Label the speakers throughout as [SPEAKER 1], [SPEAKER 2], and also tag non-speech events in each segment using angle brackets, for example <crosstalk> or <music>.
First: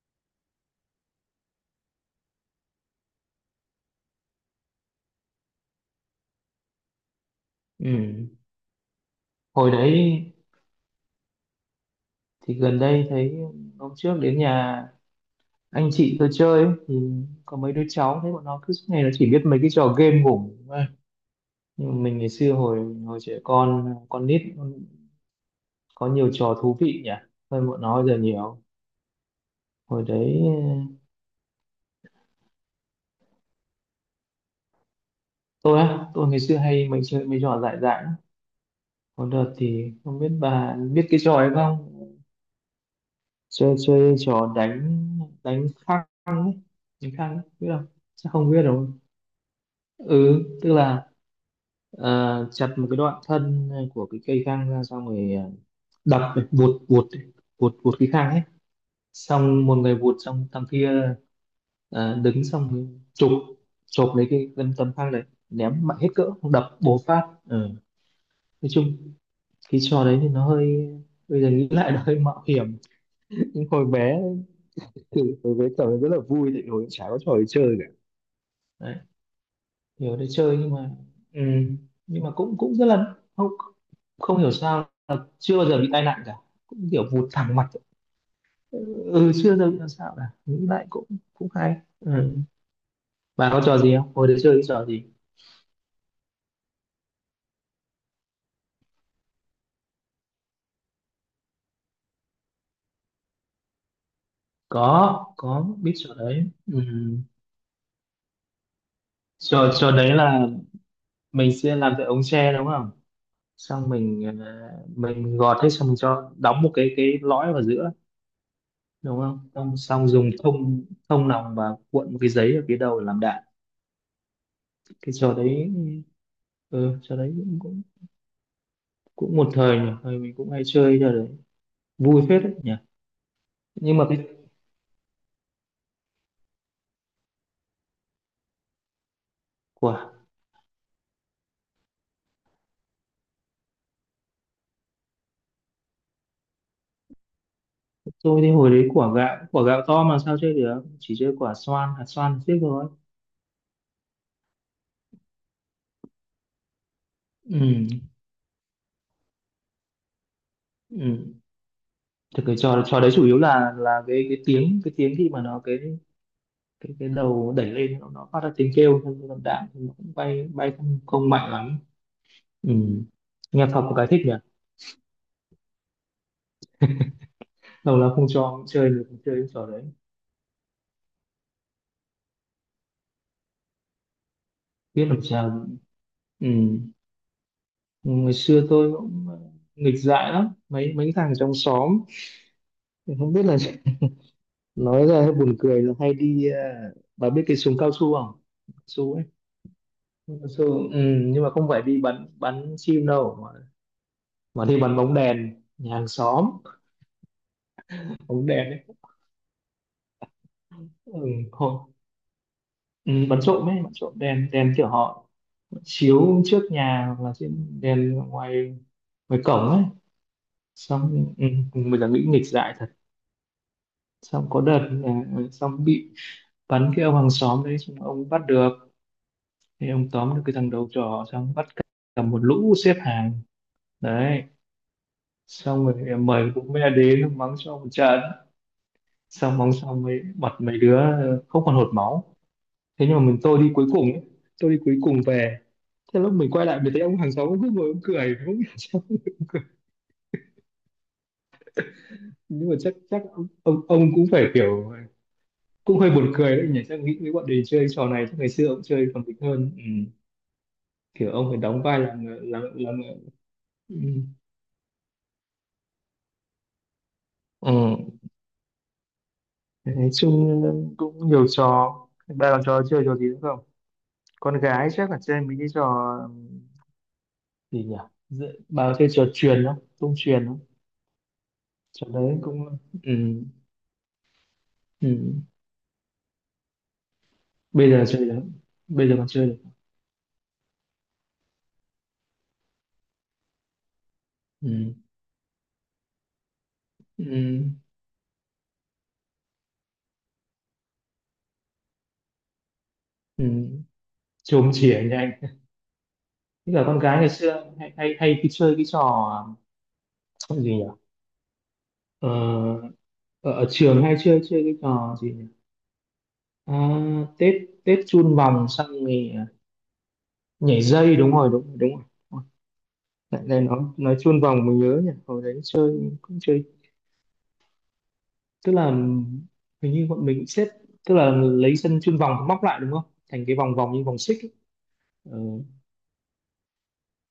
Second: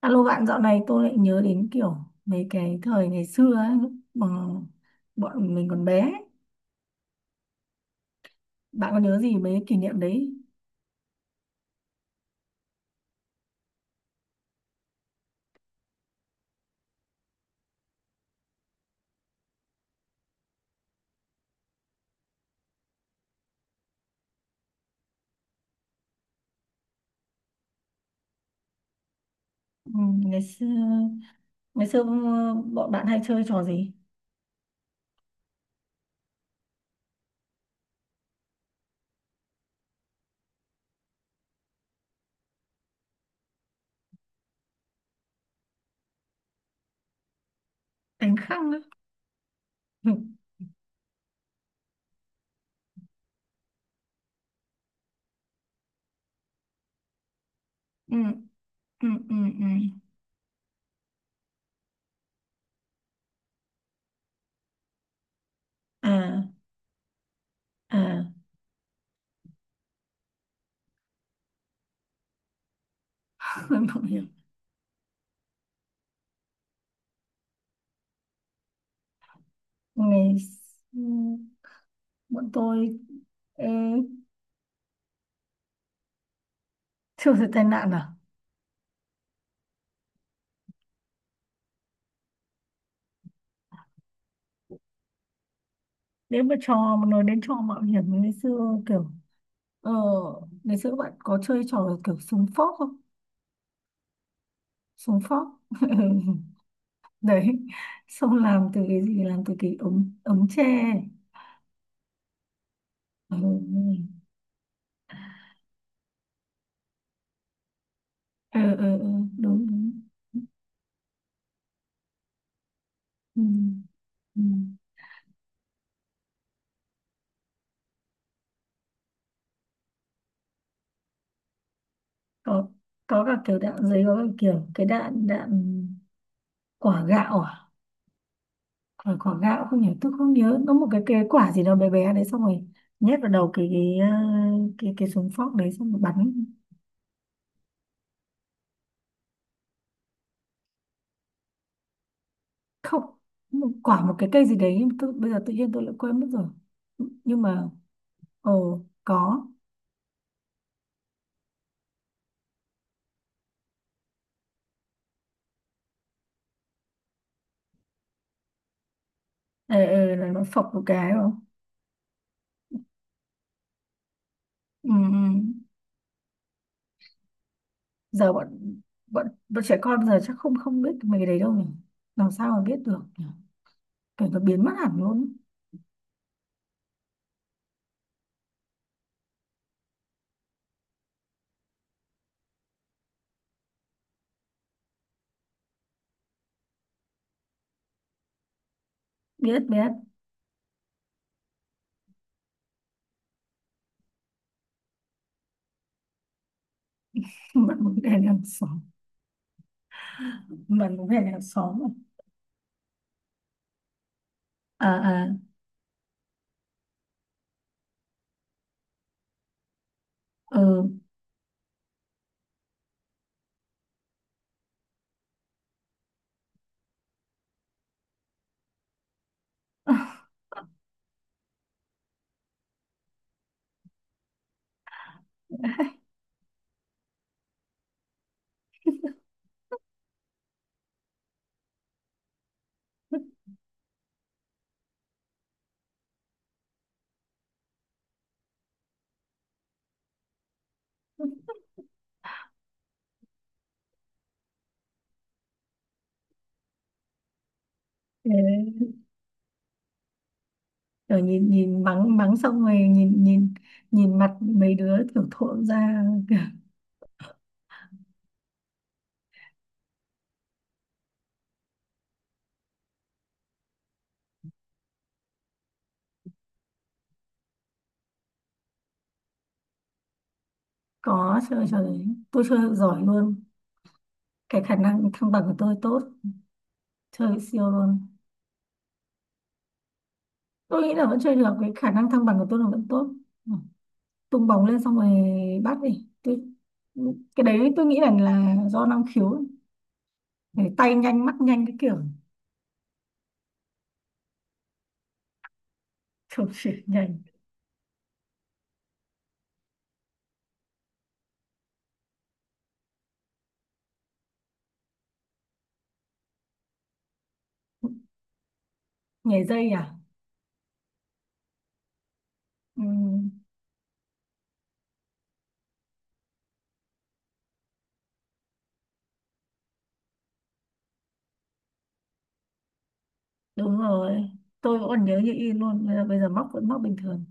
[SPEAKER 1] Alo bạn, dạo này tôi lại nhớ đến kiểu mấy cái thời ngày xưa ấy, lúc mà bọn mình còn bé ấy.
[SPEAKER 2] Ừ.
[SPEAKER 1] Bạn có nhớ gì mấy cái
[SPEAKER 2] Hồi
[SPEAKER 1] kỷ niệm
[SPEAKER 2] đấy
[SPEAKER 1] đấy?
[SPEAKER 2] thì gần đây thấy hôm trước đến nhà anh chị tôi chơi ấy, thì có mấy đứa cháu, thấy bọn nó cứ suốt ngày nó chỉ biết mấy cái trò game ngủ thôi. Nhưng mà mình ngày xưa hồi hồi trẻ con nít có nhiều trò thú vị nhỉ, hơn bọn nó bây giờ nhiều.
[SPEAKER 1] Ừ,
[SPEAKER 2] Hồi
[SPEAKER 1] ngày
[SPEAKER 2] đấy
[SPEAKER 1] xưa ngày xưa ừ, bọn bạn hay chơi trò gì?
[SPEAKER 2] tôi ngày xưa hay mình chơi mấy trò dại dại lắm. Có đợt thì không biết bà biết cái trò ấy không, chơi chơi trò đánh đánh khăn ấy, đánh khăn ấy biết không, chắc
[SPEAKER 1] Đánh
[SPEAKER 2] không biết
[SPEAKER 1] khăng á.
[SPEAKER 2] đâu. Ừ,
[SPEAKER 1] <laughs>
[SPEAKER 2] tức là Ờ, chặt một cái đoạn thân của cái cây khang ra, xong rồi đập ấy, vuột vuột cái
[SPEAKER 1] Ừ,
[SPEAKER 2] khang ấy.
[SPEAKER 1] ừ, ừ, ừ, ừ.
[SPEAKER 2] Xong một người vuột xong thằng kia đứng xong rồi chụp chụp lấy cái tấm tấm khang đấy, ném mạnh hết cỡ
[SPEAKER 1] À,
[SPEAKER 2] đập bố phát. Ờ,
[SPEAKER 1] à,
[SPEAKER 2] nói chung cái trò đấy thì nó hơi, bây giờ nghĩ lại nó hơi mạo hiểm. Nhưng hồi
[SPEAKER 1] <laughs> không
[SPEAKER 2] bé
[SPEAKER 1] hiểu.
[SPEAKER 2] thì hồi bé trò đấy rất là vui, tại vì hồi chả có trò để chơi cả, kiểu để
[SPEAKER 1] Ngày
[SPEAKER 2] chơi,
[SPEAKER 1] xưa
[SPEAKER 2] ừ nhưng mà
[SPEAKER 1] bọn
[SPEAKER 2] cũng cũng
[SPEAKER 1] tôi
[SPEAKER 2] rất là không
[SPEAKER 1] ê,
[SPEAKER 2] không hiểu sao là chưa bao giờ bị tai nạn cả, cũng kiểu vụt
[SPEAKER 1] chưa thấy
[SPEAKER 2] thẳng
[SPEAKER 1] tai
[SPEAKER 2] mặt.
[SPEAKER 1] nạn à?
[SPEAKER 2] Ừ, chưa bao giờ bị làm sao cả, nghĩ lại cũng cũng hay. Ừ. Bà có trò gì không, hồi đấy chơi cái trò gì?
[SPEAKER 1] Nếu mà trò mà nói đến trò mạo hiểm ngày xưa kiểu ờ, ngày xưa bạn có chơi trò kiểu súng phóc không? Xuống
[SPEAKER 2] có
[SPEAKER 1] phóc.
[SPEAKER 2] có
[SPEAKER 1] <laughs> Ừ,
[SPEAKER 2] biết trò đấy. Ừ.
[SPEAKER 1] đấy, xong làm từ cái gì, làm từ
[SPEAKER 2] trò
[SPEAKER 1] cái
[SPEAKER 2] trò
[SPEAKER 1] ống
[SPEAKER 2] đấy
[SPEAKER 1] ống
[SPEAKER 2] là
[SPEAKER 1] tre,
[SPEAKER 2] mình sẽ làm cái ống tre đúng không, xong
[SPEAKER 1] ừ.
[SPEAKER 2] mình gọt hết, xong mình cho đóng một cái lõi vào giữa
[SPEAKER 1] Ừ, ừ, ừ, ừ, ừ,
[SPEAKER 2] đúng không,
[SPEAKER 1] đúng
[SPEAKER 2] xong,
[SPEAKER 1] đúng,
[SPEAKER 2] xong dùng thông thông nòng và cuộn một cái giấy ở phía đầu để làm
[SPEAKER 1] ừ.
[SPEAKER 2] đạn.
[SPEAKER 1] Ừ.
[SPEAKER 2] Cái trò đấy, ừ, trò đấy cũng cũng cũng một thời nhỉ, thời mình cũng hay chơi trò đấy, vui phết đấy
[SPEAKER 1] có
[SPEAKER 2] nhỉ.
[SPEAKER 1] có cả kiểu đạn
[SPEAKER 2] Nhưng
[SPEAKER 1] giấy,
[SPEAKER 2] mà
[SPEAKER 1] có
[SPEAKER 2] cái
[SPEAKER 1] cả kiểu cái đạn đạn quả gạo à? Quả quả gạo không nhớ,
[SPEAKER 2] quả
[SPEAKER 1] tôi không nhớ nó, một cái quả gì đó bé bé đấy xong rồi nhét vào đầu cái ờ, cái súng phóc đấy xong rồi bắn.
[SPEAKER 2] tôi thì hồi đấy quả gạo, quả gạo to mà sao chơi được, chỉ chơi quả xoan hạt xoan tiếp thôi.
[SPEAKER 1] Không, một quả, một cái cây gì đấy, tôi bây giờ tự nhiên tôi lại quên mất rồi, nhưng
[SPEAKER 2] Ừ,
[SPEAKER 1] mà ồ có.
[SPEAKER 2] ừ, thì cái trò trò đấy chủ yếu là cái tiếng cái tiếng khi mà nó cái đầu đẩy lên, nó phát ra tiếng kêu, xong rồi đạn thì
[SPEAKER 1] Ừ,
[SPEAKER 2] nó cũng
[SPEAKER 1] ừ, là nó
[SPEAKER 2] bay
[SPEAKER 1] phộc
[SPEAKER 2] bay,
[SPEAKER 1] một
[SPEAKER 2] không
[SPEAKER 1] cái đúng
[SPEAKER 2] không
[SPEAKER 1] không?
[SPEAKER 2] mạnh lắm. Ừ, nghe thật có cái thích nhỉ,
[SPEAKER 1] Ừ, ừ.
[SPEAKER 2] lâu lắm không
[SPEAKER 1] Giờ bọn
[SPEAKER 2] cho chơi được
[SPEAKER 1] bọn
[SPEAKER 2] chơi cái
[SPEAKER 1] bọn
[SPEAKER 2] trò
[SPEAKER 1] trẻ
[SPEAKER 2] đấy,
[SPEAKER 1] con giờ chắc không không biết mấy cái đấy đâu nhỉ, làm sao mà biết được nhỉ, kiểu nó biến mất hẳn
[SPEAKER 2] biết làm
[SPEAKER 1] luôn.
[SPEAKER 2] sao. Ừ, ngày xưa tôi cũng nghịch dại lắm, mấy mấy thằng trong xóm không biết là <laughs> nói ra hơi buồn cười, là hay đi bà biết cái súng cao su không, su ấy,
[SPEAKER 1] Biết, biết.
[SPEAKER 2] cao su. Ừ, nhưng mà không phải đi bắn bắn chim đâu mà, đi bắn bóng đèn nhà hàng xóm,
[SPEAKER 1] <laughs> Bạn muốn về hàng
[SPEAKER 2] bóng đèn
[SPEAKER 1] xóm.
[SPEAKER 2] ấy.
[SPEAKER 1] Bạn muốn
[SPEAKER 2] Ừ,
[SPEAKER 1] về hàng xóm.
[SPEAKER 2] hồi, ừ, bắn trộm ấy, bắn trộm đèn đèn kiểu
[SPEAKER 1] À, à,
[SPEAKER 2] họ chiếu trước nhà, hoặc là trên đèn ngoài ngoài cổng ấy.
[SPEAKER 1] à, ừ.
[SPEAKER 2] Xong ừ, mình là nghĩ nghịch dại thật. Xong có đợt là xong bị bắn, cái ông hàng xóm đấy xong ông bắt được, thì ông tóm được cái thằng đầu trò, xong bắt cả cả một lũ xếp hàng đấy, xong
[SPEAKER 1] <laughs>
[SPEAKER 2] rồi em mời cũng mẹ đến mắng cho một trận, xong mắng xong mấy mặt mấy đứa không còn hột máu. Thế nhưng mà tôi đi cuối cùng ấy, tôi đi cuối cùng về, thế lúc mình quay lại mình thấy ông hàng xóm cứ ngồi ông cười không hiểu sao. <laughs> Nhưng mà chắc chắc ông cũng phải kiểu cũng hơi buồn cười đấy nhỉ, chắc nghĩ với bọn mình chơi trò này
[SPEAKER 1] Thế,
[SPEAKER 2] chắc ngày xưa ông chơi còn mình hơn. Ừ.
[SPEAKER 1] kiểu
[SPEAKER 2] Kiểu ông
[SPEAKER 1] nhìn
[SPEAKER 2] phải
[SPEAKER 1] nhìn
[SPEAKER 2] đóng vai là
[SPEAKER 1] mắng mắng
[SPEAKER 2] người, là
[SPEAKER 1] xong rồi
[SPEAKER 2] là người.
[SPEAKER 1] nhìn nhìn, nhìn
[SPEAKER 2] Ừ.
[SPEAKER 1] mặt mấy đứa kiểu thộn ra, kiểu,
[SPEAKER 2] Ừ. Nói chung cũng nhiều trò. Ba làm trò chơi trò gì nữa không? Con gái chắc là chơi mấy cái trò gì nhỉ, bà có chơi trò truyền không, tung truyền không?
[SPEAKER 1] có chơi trò đấy,
[SPEAKER 2] Trò đấy
[SPEAKER 1] tôi chơi
[SPEAKER 2] cũng,
[SPEAKER 1] giỏi
[SPEAKER 2] ừ.
[SPEAKER 1] luôn. Cái khả năng thăng
[SPEAKER 2] Ừ.
[SPEAKER 1] bằng của tôi tốt, chơi siêu
[SPEAKER 2] Bây
[SPEAKER 1] luôn.
[SPEAKER 2] giờ chơi được, bây giờ còn chơi được.
[SPEAKER 1] Tôi nghĩ là vẫn chơi được, cái khả năng thăng bằng của tôi là vẫn tốt. Ừ. Tung bóng lên
[SPEAKER 2] Ừ.
[SPEAKER 1] xong rồi bắt đi tôi, cái
[SPEAKER 2] Ừ.
[SPEAKER 1] đấy tôi nghĩ là do năng khiếu ấy. Để tay nhanh mắt nhanh cái kiểu
[SPEAKER 2] Ừ. Chôm chỉa nhanh.
[SPEAKER 1] chụp
[SPEAKER 2] Thế
[SPEAKER 1] chỉ
[SPEAKER 2] là con gái
[SPEAKER 1] nhanh.
[SPEAKER 2] ngày
[SPEAKER 1] <laughs>
[SPEAKER 2] xưa hay hay hay cái chơi cái trò gì nhỉ, ờ, ở trường hay chơi chơi cái trò gì nhỉ? À, Tết Tết chun vòng, xong thì
[SPEAKER 1] Nhảy dây à?
[SPEAKER 2] nhảy dây đúng rồi, đúng rồi, đúng rồi. Ôi,
[SPEAKER 1] Ừ,
[SPEAKER 2] lại đây nó nói chun vòng mình nhớ nhỉ, hồi đấy chơi cũng chơi, tức là hình như bọn mình xếp, tức là lấy sân chun vòng móc lại đúng không, thành cái vòng
[SPEAKER 1] đúng
[SPEAKER 2] vòng như vòng
[SPEAKER 1] rồi,
[SPEAKER 2] xích ấy.
[SPEAKER 1] tôi vẫn còn nhớ như
[SPEAKER 2] Ừ,
[SPEAKER 1] in luôn, bây giờ móc vẫn móc bình thường.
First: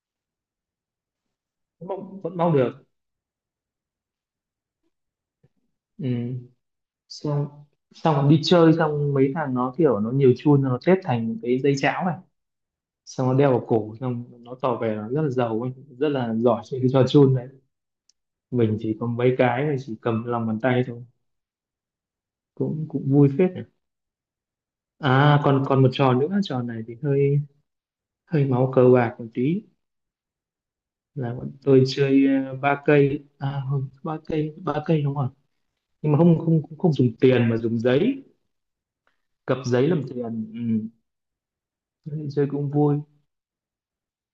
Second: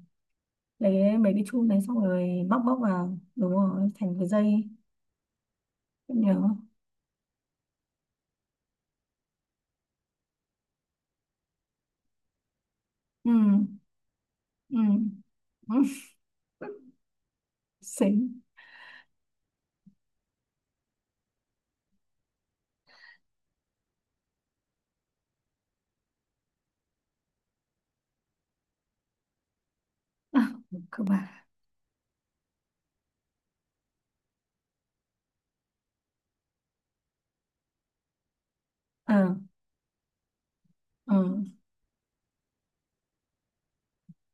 [SPEAKER 1] Lấy mấy cái chum đấy xong
[SPEAKER 2] vẫn
[SPEAKER 1] rồi
[SPEAKER 2] móc
[SPEAKER 1] móc móc
[SPEAKER 2] được.
[SPEAKER 1] vào, đúng rồi, thành cái dây ấy.
[SPEAKER 2] Ừ.
[SPEAKER 1] Vẫn nhớ,
[SPEAKER 2] xong xong còn đi chơi, xong mấy thằng nó kiểu nó nhiều chun nó xếp thành cái dây cháo này, xong
[SPEAKER 1] ừ,
[SPEAKER 2] nó đeo vào cổ, xong nó
[SPEAKER 1] ừ,
[SPEAKER 2] tỏ vẻ nó rất là giàu ấy,
[SPEAKER 1] ừ.
[SPEAKER 2] rất là giỏi chơi cái trò chun đấy.
[SPEAKER 1] Xính.
[SPEAKER 2] Mình chỉ có mấy cái mình chỉ cầm lòng bàn tay thôi, cũng cũng vui phết nhỉ. À, còn còn một trò nữa, trò này thì hơi hơi máu cờ bạc một tí,
[SPEAKER 1] <laughs> À, cơ bản,
[SPEAKER 2] là bọn tôi chơi ba cây, à không, ba cây đúng không, nhưng mà không không cũng không dùng tiền mà dùng giấy,
[SPEAKER 1] ờ
[SPEAKER 2] cặp giấy làm tiền. Ừ.
[SPEAKER 1] ờ
[SPEAKER 2] Thế thì chơi cũng vui,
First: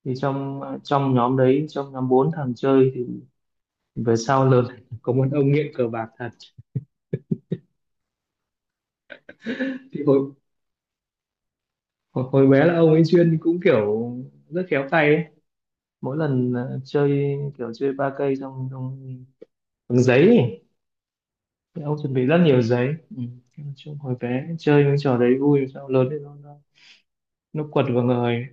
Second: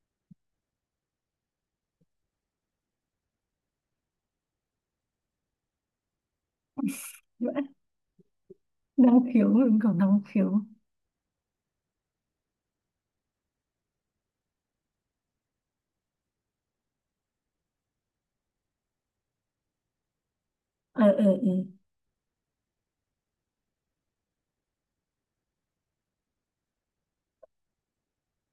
[SPEAKER 2] thì trong nhóm đấy, trong nhóm bốn thằng chơi thì về sau lớn <laughs> có một ông nghiện cờ bạc thật.
[SPEAKER 1] vẫn năng khiếu, mình còn
[SPEAKER 2] Thì
[SPEAKER 1] năng
[SPEAKER 2] hồi,
[SPEAKER 1] khiếu,
[SPEAKER 2] hồi hồi bé là ông ấy chuyên cũng kiểu rất khéo tay ấy, mỗi lần chơi kiểu chơi ba cây trong trong bằng giấy ấy.
[SPEAKER 1] ừ, ừ, ừ.
[SPEAKER 2] Thì ông chuẩn bị rất nhiều giấy. Ừ. Nói chung hồi bé chơi những trò đấy vui, sao lớn thì nó quật vào người.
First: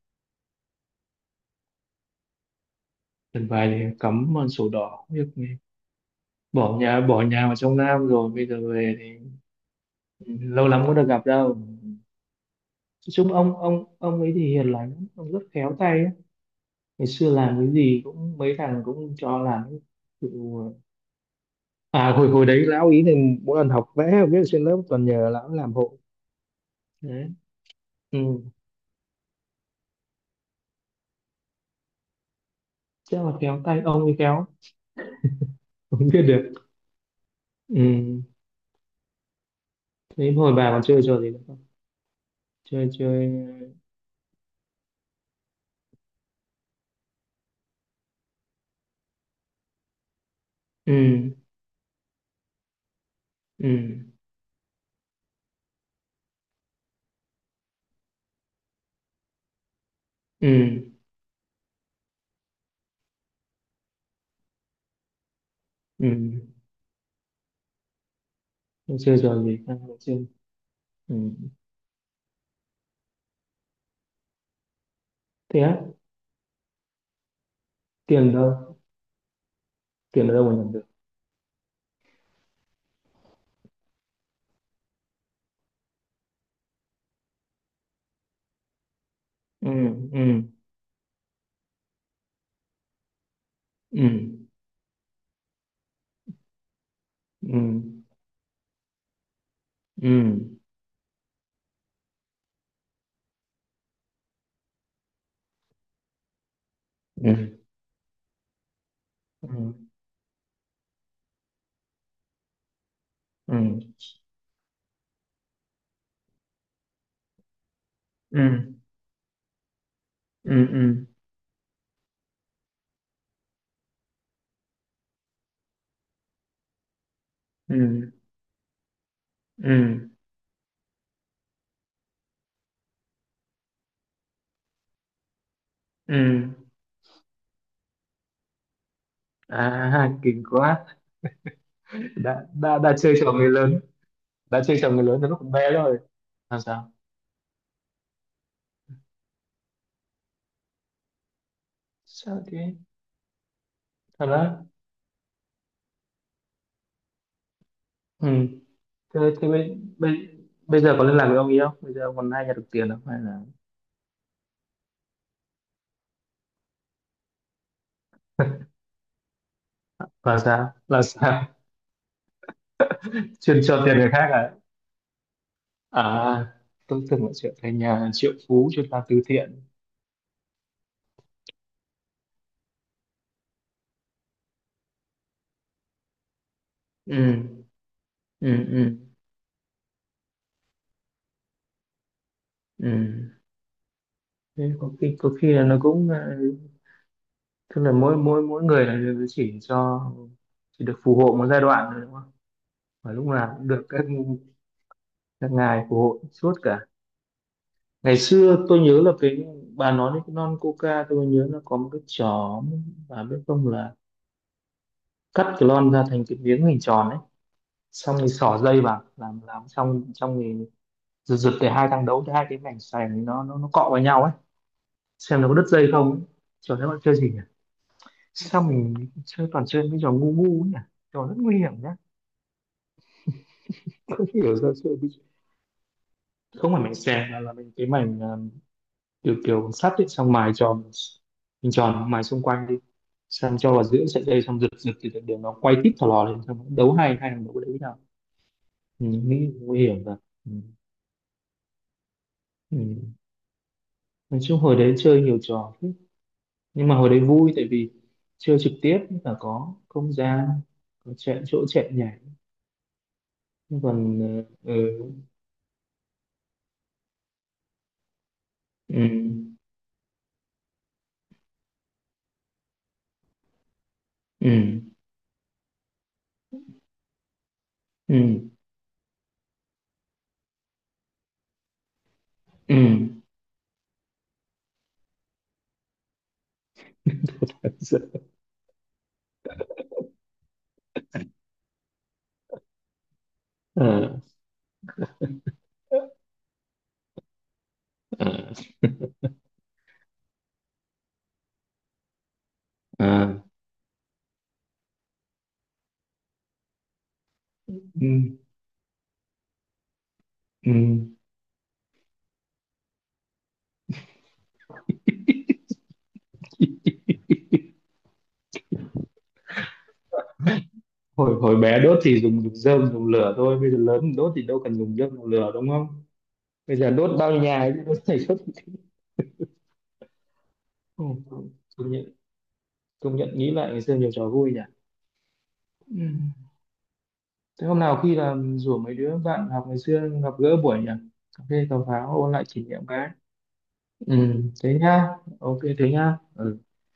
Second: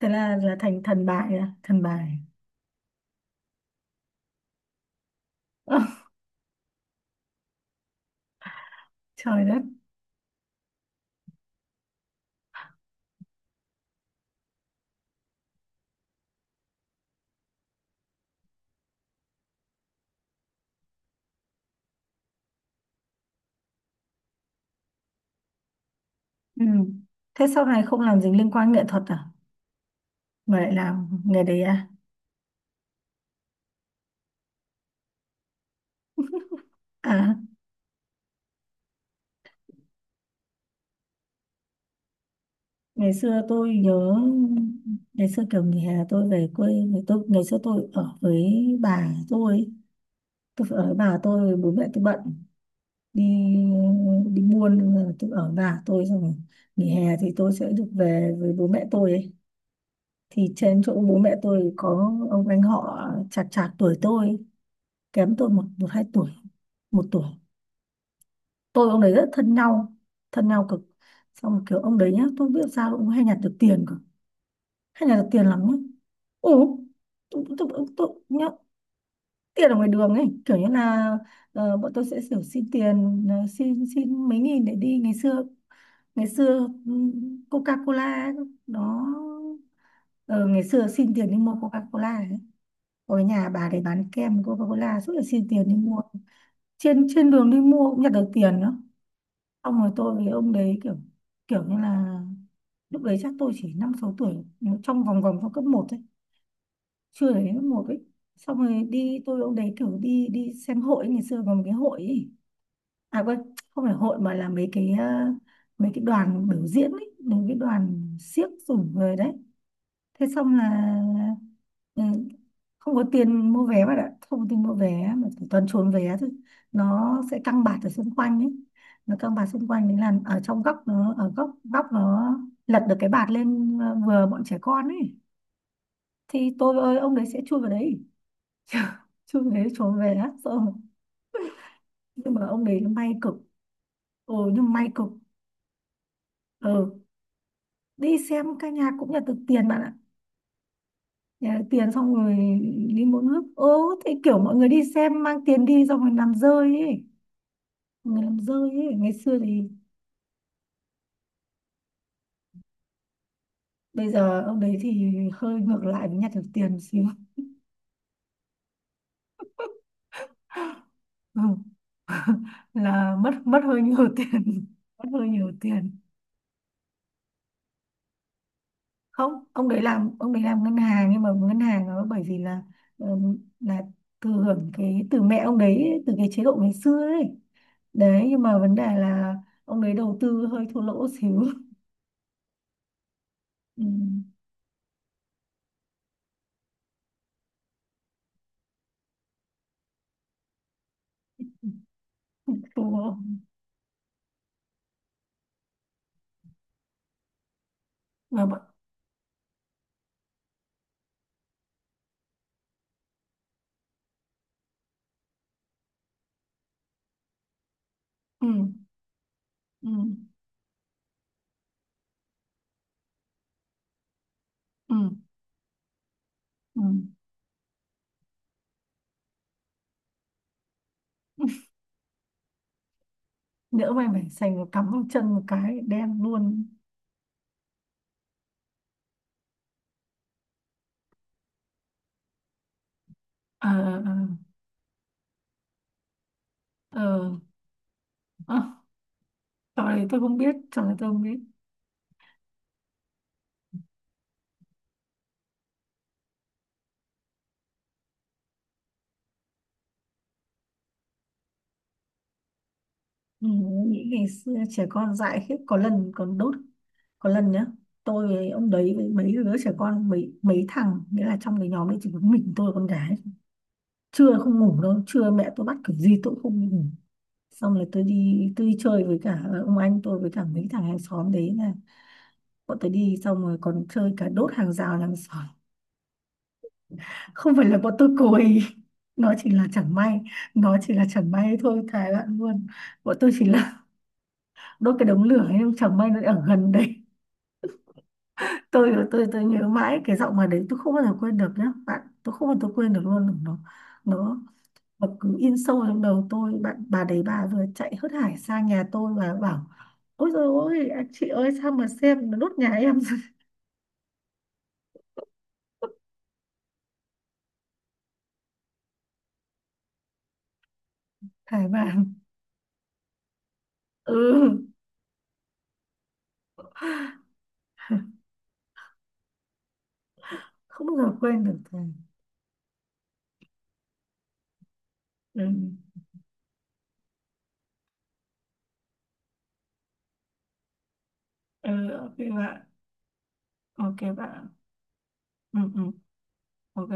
[SPEAKER 1] Thế là thành thần bài à, thần bài?
[SPEAKER 2] Lần bài thì cắm vào sổ đỏ việc này,
[SPEAKER 1] <laughs>
[SPEAKER 2] bỏ nhà vào trong Nam rồi, bây giờ về thì
[SPEAKER 1] Trời đất.
[SPEAKER 2] lâu lắm có được gặp đâu, nói chung ông ấy thì hiền lành lắm, ông rất khéo tay ấy. Ngày xưa làm cái gì cũng mấy thằng cũng cho làm tự... à hồi hồi đấy lão ý thì mỗi lần học vẽ viết trên lớp toàn nhờ lão làm hộ
[SPEAKER 1] Ừ.
[SPEAKER 2] đấy.
[SPEAKER 1] Thế sau này không làm
[SPEAKER 2] Ừ.
[SPEAKER 1] dính liên quan nghệ thuật à, mà lại làm nghề đấy à?
[SPEAKER 2] Chắc là khéo tay ông ấy khéo, không biết được.
[SPEAKER 1] À.
[SPEAKER 2] Ừ. Thế hồi bà còn chơi trò gì nữa không? Chơi
[SPEAKER 1] Ngày
[SPEAKER 2] chơi
[SPEAKER 1] xưa tôi nhớ, ngày xưa kiểu nghỉ hè tôi về quê, thì tôi ngày xưa tôi ở với bà tôi phải ở với bà
[SPEAKER 2] Ừ,
[SPEAKER 1] tôi, bố mẹ tôi bận đi
[SPEAKER 2] ừ,
[SPEAKER 1] đi buôn nên là tôi ở với bà tôi, xong rồi nghỉ hè thì tôi sẽ được về với bố mẹ tôi ấy. Thì trên chỗ
[SPEAKER 2] ừ,
[SPEAKER 1] bố mẹ tôi có ông anh họ, chạc chạc tuổi tôi, kém tôi một một hai
[SPEAKER 2] ừ.
[SPEAKER 1] tuổi, một tuổi, tôi với
[SPEAKER 2] Còn
[SPEAKER 1] ông đấy
[SPEAKER 2] chơi
[SPEAKER 1] rất
[SPEAKER 2] trò
[SPEAKER 1] thân
[SPEAKER 2] gì ta,
[SPEAKER 1] nhau.
[SPEAKER 2] không chơi.
[SPEAKER 1] Thân nhau cực.
[SPEAKER 2] Ừ.
[SPEAKER 1] Xong rồi kiểu ông đấy nhá, tôi không biết sao ông hay nhặt được tiền cơ, hay nhặt được tiền lắm
[SPEAKER 2] Thế
[SPEAKER 1] nhá.
[SPEAKER 2] á,
[SPEAKER 1] Ừ, tôi
[SPEAKER 2] tiền
[SPEAKER 1] nhá,
[SPEAKER 2] đâu?
[SPEAKER 1] tiền ở ngoài đường ấy,
[SPEAKER 2] Tiền ở đâu
[SPEAKER 1] kiểu
[SPEAKER 2] mà
[SPEAKER 1] như
[SPEAKER 2] nhận được?
[SPEAKER 1] là bọn tôi sẽ kiểu xin tiền, xin xin mấy nghìn để đi ngày xưa ừ, Coca-Cola ấy, đó.
[SPEAKER 2] Ừ, ừ,
[SPEAKER 1] Ờ, Ngày xưa xin tiền đi mua Coca-Cola ấy, ở nhà bà để
[SPEAKER 2] ừ,
[SPEAKER 1] bán kem Coca-Cola suốt là xin tiền đi mua, trên trên đường
[SPEAKER 2] ừ,
[SPEAKER 1] đi mua cũng nhặt được tiền nữa. Xong rồi
[SPEAKER 2] ừ,
[SPEAKER 1] tôi với ông đấy kiểu kiểu như là lúc đấy chắc tôi chỉ năm sáu tuổi, nhưng trong vòng vòng, trong cấp một thôi, chưa đến
[SPEAKER 2] ừ,
[SPEAKER 1] cấp một ấy. Xong rồi đi, tôi với
[SPEAKER 2] ừ,
[SPEAKER 1] ông đấy kiểu đi đi xem hội ấy, ngày xưa còn một cái hội ấy. À quên,
[SPEAKER 2] ừ,
[SPEAKER 1] không phải hội mà là mấy cái mấy cái đoàn biểu diễn ấy, mấy cái đoàn xiếc rồi
[SPEAKER 2] ừ,
[SPEAKER 1] về đấy. Thế xong là
[SPEAKER 2] ừ,
[SPEAKER 1] ừ, không có tiền mua vé bạn ạ, không có tiền mua vé mà chỉ toàn trốn vé thôi. Nó sẽ căng
[SPEAKER 2] ừ,
[SPEAKER 1] bạt ở
[SPEAKER 2] ừ,
[SPEAKER 1] xung quanh ấy, nó căng bạt xung quanh đấy,
[SPEAKER 2] ừ,
[SPEAKER 1] là ở trong góc, nó ở góc góc, nó lật được cái bạt lên, vừa bọn trẻ con ấy,
[SPEAKER 2] ừ.
[SPEAKER 1] thì tôi ơi ông đấy sẽ chui vào đấy. <laughs> Chui vào
[SPEAKER 2] À,
[SPEAKER 1] đấy trốn vé.
[SPEAKER 2] kinh
[SPEAKER 1] Sợ.
[SPEAKER 2] quá. <laughs>
[SPEAKER 1] Nhưng mà
[SPEAKER 2] Đã
[SPEAKER 1] ông
[SPEAKER 2] đã
[SPEAKER 1] đấy
[SPEAKER 2] đã
[SPEAKER 1] may
[SPEAKER 2] chơi trò
[SPEAKER 1] cực,
[SPEAKER 2] người lớn,
[SPEAKER 1] ừ,
[SPEAKER 2] đã
[SPEAKER 1] nhưng
[SPEAKER 2] chơi
[SPEAKER 1] may
[SPEAKER 2] trò người
[SPEAKER 1] cực.
[SPEAKER 2] lớn từ lúc còn bé rồi. Làm sao?
[SPEAKER 1] Ừ, đi xem ca nhạc cũng là được tiền bạn ạ. Nhà tiền xong rồi
[SPEAKER 2] Sao thế?
[SPEAKER 1] đi mỗi nước ố thế,
[SPEAKER 2] Thật
[SPEAKER 1] kiểu mọi
[SPEAKER 2] á?
[SPEAKER 1] người đi xem mang tiền đi xong rồi làm rơi ấy, mọi người
[SPEAKER 2] Ừ.
[SPEAKER 1] làm rơi ấy, ngày
[SPEAKER 2] Thế,
[SPEAKER 1] xưa
[SPEAKER 2] thế
[SPEAKER 1] thì
[SPEAKER 2] bây giờ có liên lạc với ông ý không? Bây giờ ông còn hay nhận được tiền không? Hay là
[SPEAKER 1] bây giờ ông đấy thì hơi ngược lại với nhặt được tiền một xíu.
[SPEAKER 2] <laughs> là sao? Là
[SPEAKER 1] Ừ.
[SPEAKER 2] sao?
[SPEAKER 1] Là mất mất
[SPEAKER 2] Chuyên
[SPEAKER 1] hơi
[SPEAKER 2] cho tiền
[SPEAKER 1] nhiều
[SPEAKER 2] người
[SPEAKER 1] <laughs>
[SPEAKER 2] khác à?
[SPEAKER 1] tiền, mất hơi nhiều tiền.
[SPEAKER 2] À, tôi tưởng là chuyện thành nhà triệu phú chuyên làm từ
[SPEAKER 1] Không,
[SPEAKER 2] thiện.
[SPEAKER 1] ông đấy làm, ông đấy làm ngân hàng, nhưng mà ngân hàng nó bởi vì là thừa hưởng cái từ mẹ ông đấy ấy, từ cái chế độ ngày xưa
[SPEAKER 2] Ừ,
[SPEAKER 1] ấy đấy, nhưng
[SPEAKER 2] ừ,
[SPEAKER 1] mà vấn đề
[SPEAKER 2] ừ,
[SPEAKER 1] là ông đấy đầu tư hơi thua lỗ xíu.
[SPEAKER 2] ừ.
[SPEAKER 1] <laughs> Ừ.
[SPEAKER 2] Thế có khi, là nó cũng tức là mỗi mỗi mỗi người là chỉ được phù hộ một giai đoạn thôi đúng không? Và
[SPEAKER 1] Thua.
[SPEAKER 2] lúc nào cũng được các ngài phù hộ suốt cả. Ngày
[SPEAKER 1] Mà
[SPEAKER 2] xưa tôi nhớ là cái bà nói đến cái lon coca, tôi nhớ nó có một cái chó, bà biết không, là cắt cái lon ra thành cái miếng hình tròn ấy, xong thì
[SPEAKER 1] ừ,
[SPEAKER 2] xỏ dây vào làm
[SPEAKER 1] ừ,
[SPEAKER 2] xong xong thì giật giật để hai thằng đấu hai cái mảnh sành ấy, nó cọ vào nhau ấy,
[SPEAKER 1] ừ,
[SPEAKER 2] xem nó có đứt dây không ấy. Trò
[SPEAKER 1] ừ.
[SPEAKER 2] đấy bạn chơi gì nhỉ? Sao mình toàn chơi mấy trò ngu ngu ấy nhỉ, trò rất nguy
[SPEAKER 1] <laughs>
[SPEAKER 2] hiểm nhá,
[SPEAKER 1] Nhỡ may
[SPEAKER 2] không
[SPEAKER 1] mày sành
[SPEAKER 2] hiểu
[SPEAKER 1] nó
[SPEAKER 2] sao
[SPEAKER 1] cắm
[SPEAKER 2] chơi
[SPEAKER 1] vào chân một cái đen luôn.
[SPEAKER 2] không phải mảnh sành mà là mình cái mảnh, kiểu kiểu sắt ấy, xong mài tròn mình tròn mài xung quanh đi, xong
[SPEAKER 1] ờ
[SPEAKER 2] cho vào giữa
[SPEAKER 1] ờ
[SPEAKER 2] sợi dây, xong giật giật thì để nó quay tít thò lò lên, xong nó đấu hai hai
[SPEAKER 1] ờ
[SPEAKER 2] thằng đấu đấy với nhau.
[SPEAKER 1] À,
[SPEAKER 2] Ừ, nghĩ nguy
[SPEAKER 1] trò
[SPEAKER 2] hiểm
[SPEAKER 1] này
[SPEAKER 2] rồi.
[SPEAKER 1] tôi không
[SPEAKER 2] Ừ.
[SPEAKER 1] biết, trò này tôi không biết.
[SPEAKER 2] Ừ. Nói chung hồi đấy chơi nhiều trò thế. Nhưng mà hồi đấy vui tại vì chơi trực tiếp, là có không gian, có chạy chỗ chạy nhảy.
[SPEAKER 1] Ừ,
[SPEAKER 2] Nhưng
[SPEAKER 1] nghĩ
[SPEAKER 2] còn
[SPEAKER 1] ngày xưa trẻ
[SPEAKER 2] ừ,
[SPEAKER 1] con dại khiếp, có lần còn đốt, có lần nhá, tôi với ông đấy với mấy đứa
[SPEAKER 2] ừ,
[SPEAKER 1] trẻ con, mấy mấy thằng nghĩa là trong cái nhóm đấy chỉ có mình tôi là con gái. Trưa không ngủ
[SPEAKER 2] ừ,
[SPEAKER 1] đâu, trưa mẹ tôi bắt kiểu gì tôi cũng không ngủ, xong rồi
[SPEAKER 2] ừ,
[SPEAKER 1] tôi đi chơi với cả ông anh tôi với cả mấy thằng hàng xóm đấy, là bọn tôi
[SPEAKER 2] ừ.
[SPEAKER 1] đi xong rồi còn chơi cả đốt hàng rào hàng xóm. <laughs> Không phải là bọn tôi
[SPEAKER 2] <laughs>
[SPEAKER 1] cùi. <laughs> Nó chỉ là chẳng may, nó chỉ là chẳng may thôi thề bạn luôn, bọn tôi chỉ là
[SPEAKER 2] Ờ,
[SPEAKER 1] <laughs> đốt cái đống lửa ấy nhưng chẳng may nó ở gần đấy.
[SPEAKER 2] ờ,
[SPEAKER 1] <laughs> Tôi nhớ mãi cái giọng mà đấy, tôi không bao giờ quên được nhá bạn, tôi không bao giờ quên được
[SPEAKER 2] ờ,
[SPEAKER 1] luôn nó, nó nó cứ in sâu trong đầu tôi bạn, bà đấy bà vừa chạy hớt hải
[SPEAKER 2] ừ,
[SPEAKER 1] sang nhà tôi và bảo: "Ôi dồi
[SPEAKER 2] ừ.
[SPEAKER 1] ôi, à, chị ơi sao mà xem nó đốt nhà em." <laughs>
[SPEAKER 2] hồi hồi
[SPEAKER 1] Thầy
[SPEAKER 2] bé đốt
[SPEAKER 1] bạn.
[SPEAKER 2] thì dùng dùng rơm dùng lửa thôi, bây giờ lớn
[SPEAKER 1] Ừ.
[SPEAKER 2] đốt thì đâu cần dùng rơm dùng lửa đúng không, bây giờ đốt bao nhiêu nhà ấy chứ đốt, thầy
[SPEAKER 1] <laughs>
[SPEAKER 2] đốt.
[SPEAKER 1] Không bao
[SPEAKER 2] Ừ,
[SPEAKER 1] giờ quên được thầy.
[SPEAKER 2] công nhận, công nhận nghĩ lại ngày xưa nhiều trò vui nhỉ.
[SPEAKER 1] Ừ,
[SPEAKER 2] Ừ. Thế hôm nào khi là rủ mấy đứa bạn học ngày xưa gặp gỡ buổi nhỉ, cà phê
[SPEAKER 1] ừ,
[SPEAKER 2] cà
[SPEAKER 1] ok
[SPEAKER 2] pháo ôn lại
[SPEAKER 1] bạn,
[SPEAKER 2] kỷ niệm cái.
[SPEAKER 1] ok
[SPEAKER 2] Ừ
[SPEAKER 1] bạn,
[SPEAKER 2] thế nhá, ok
[SPEAKER 1] ừ, ừ,
[SPEAKER 2] thế nhá. Ừ.
[SPEAKER 1] ok.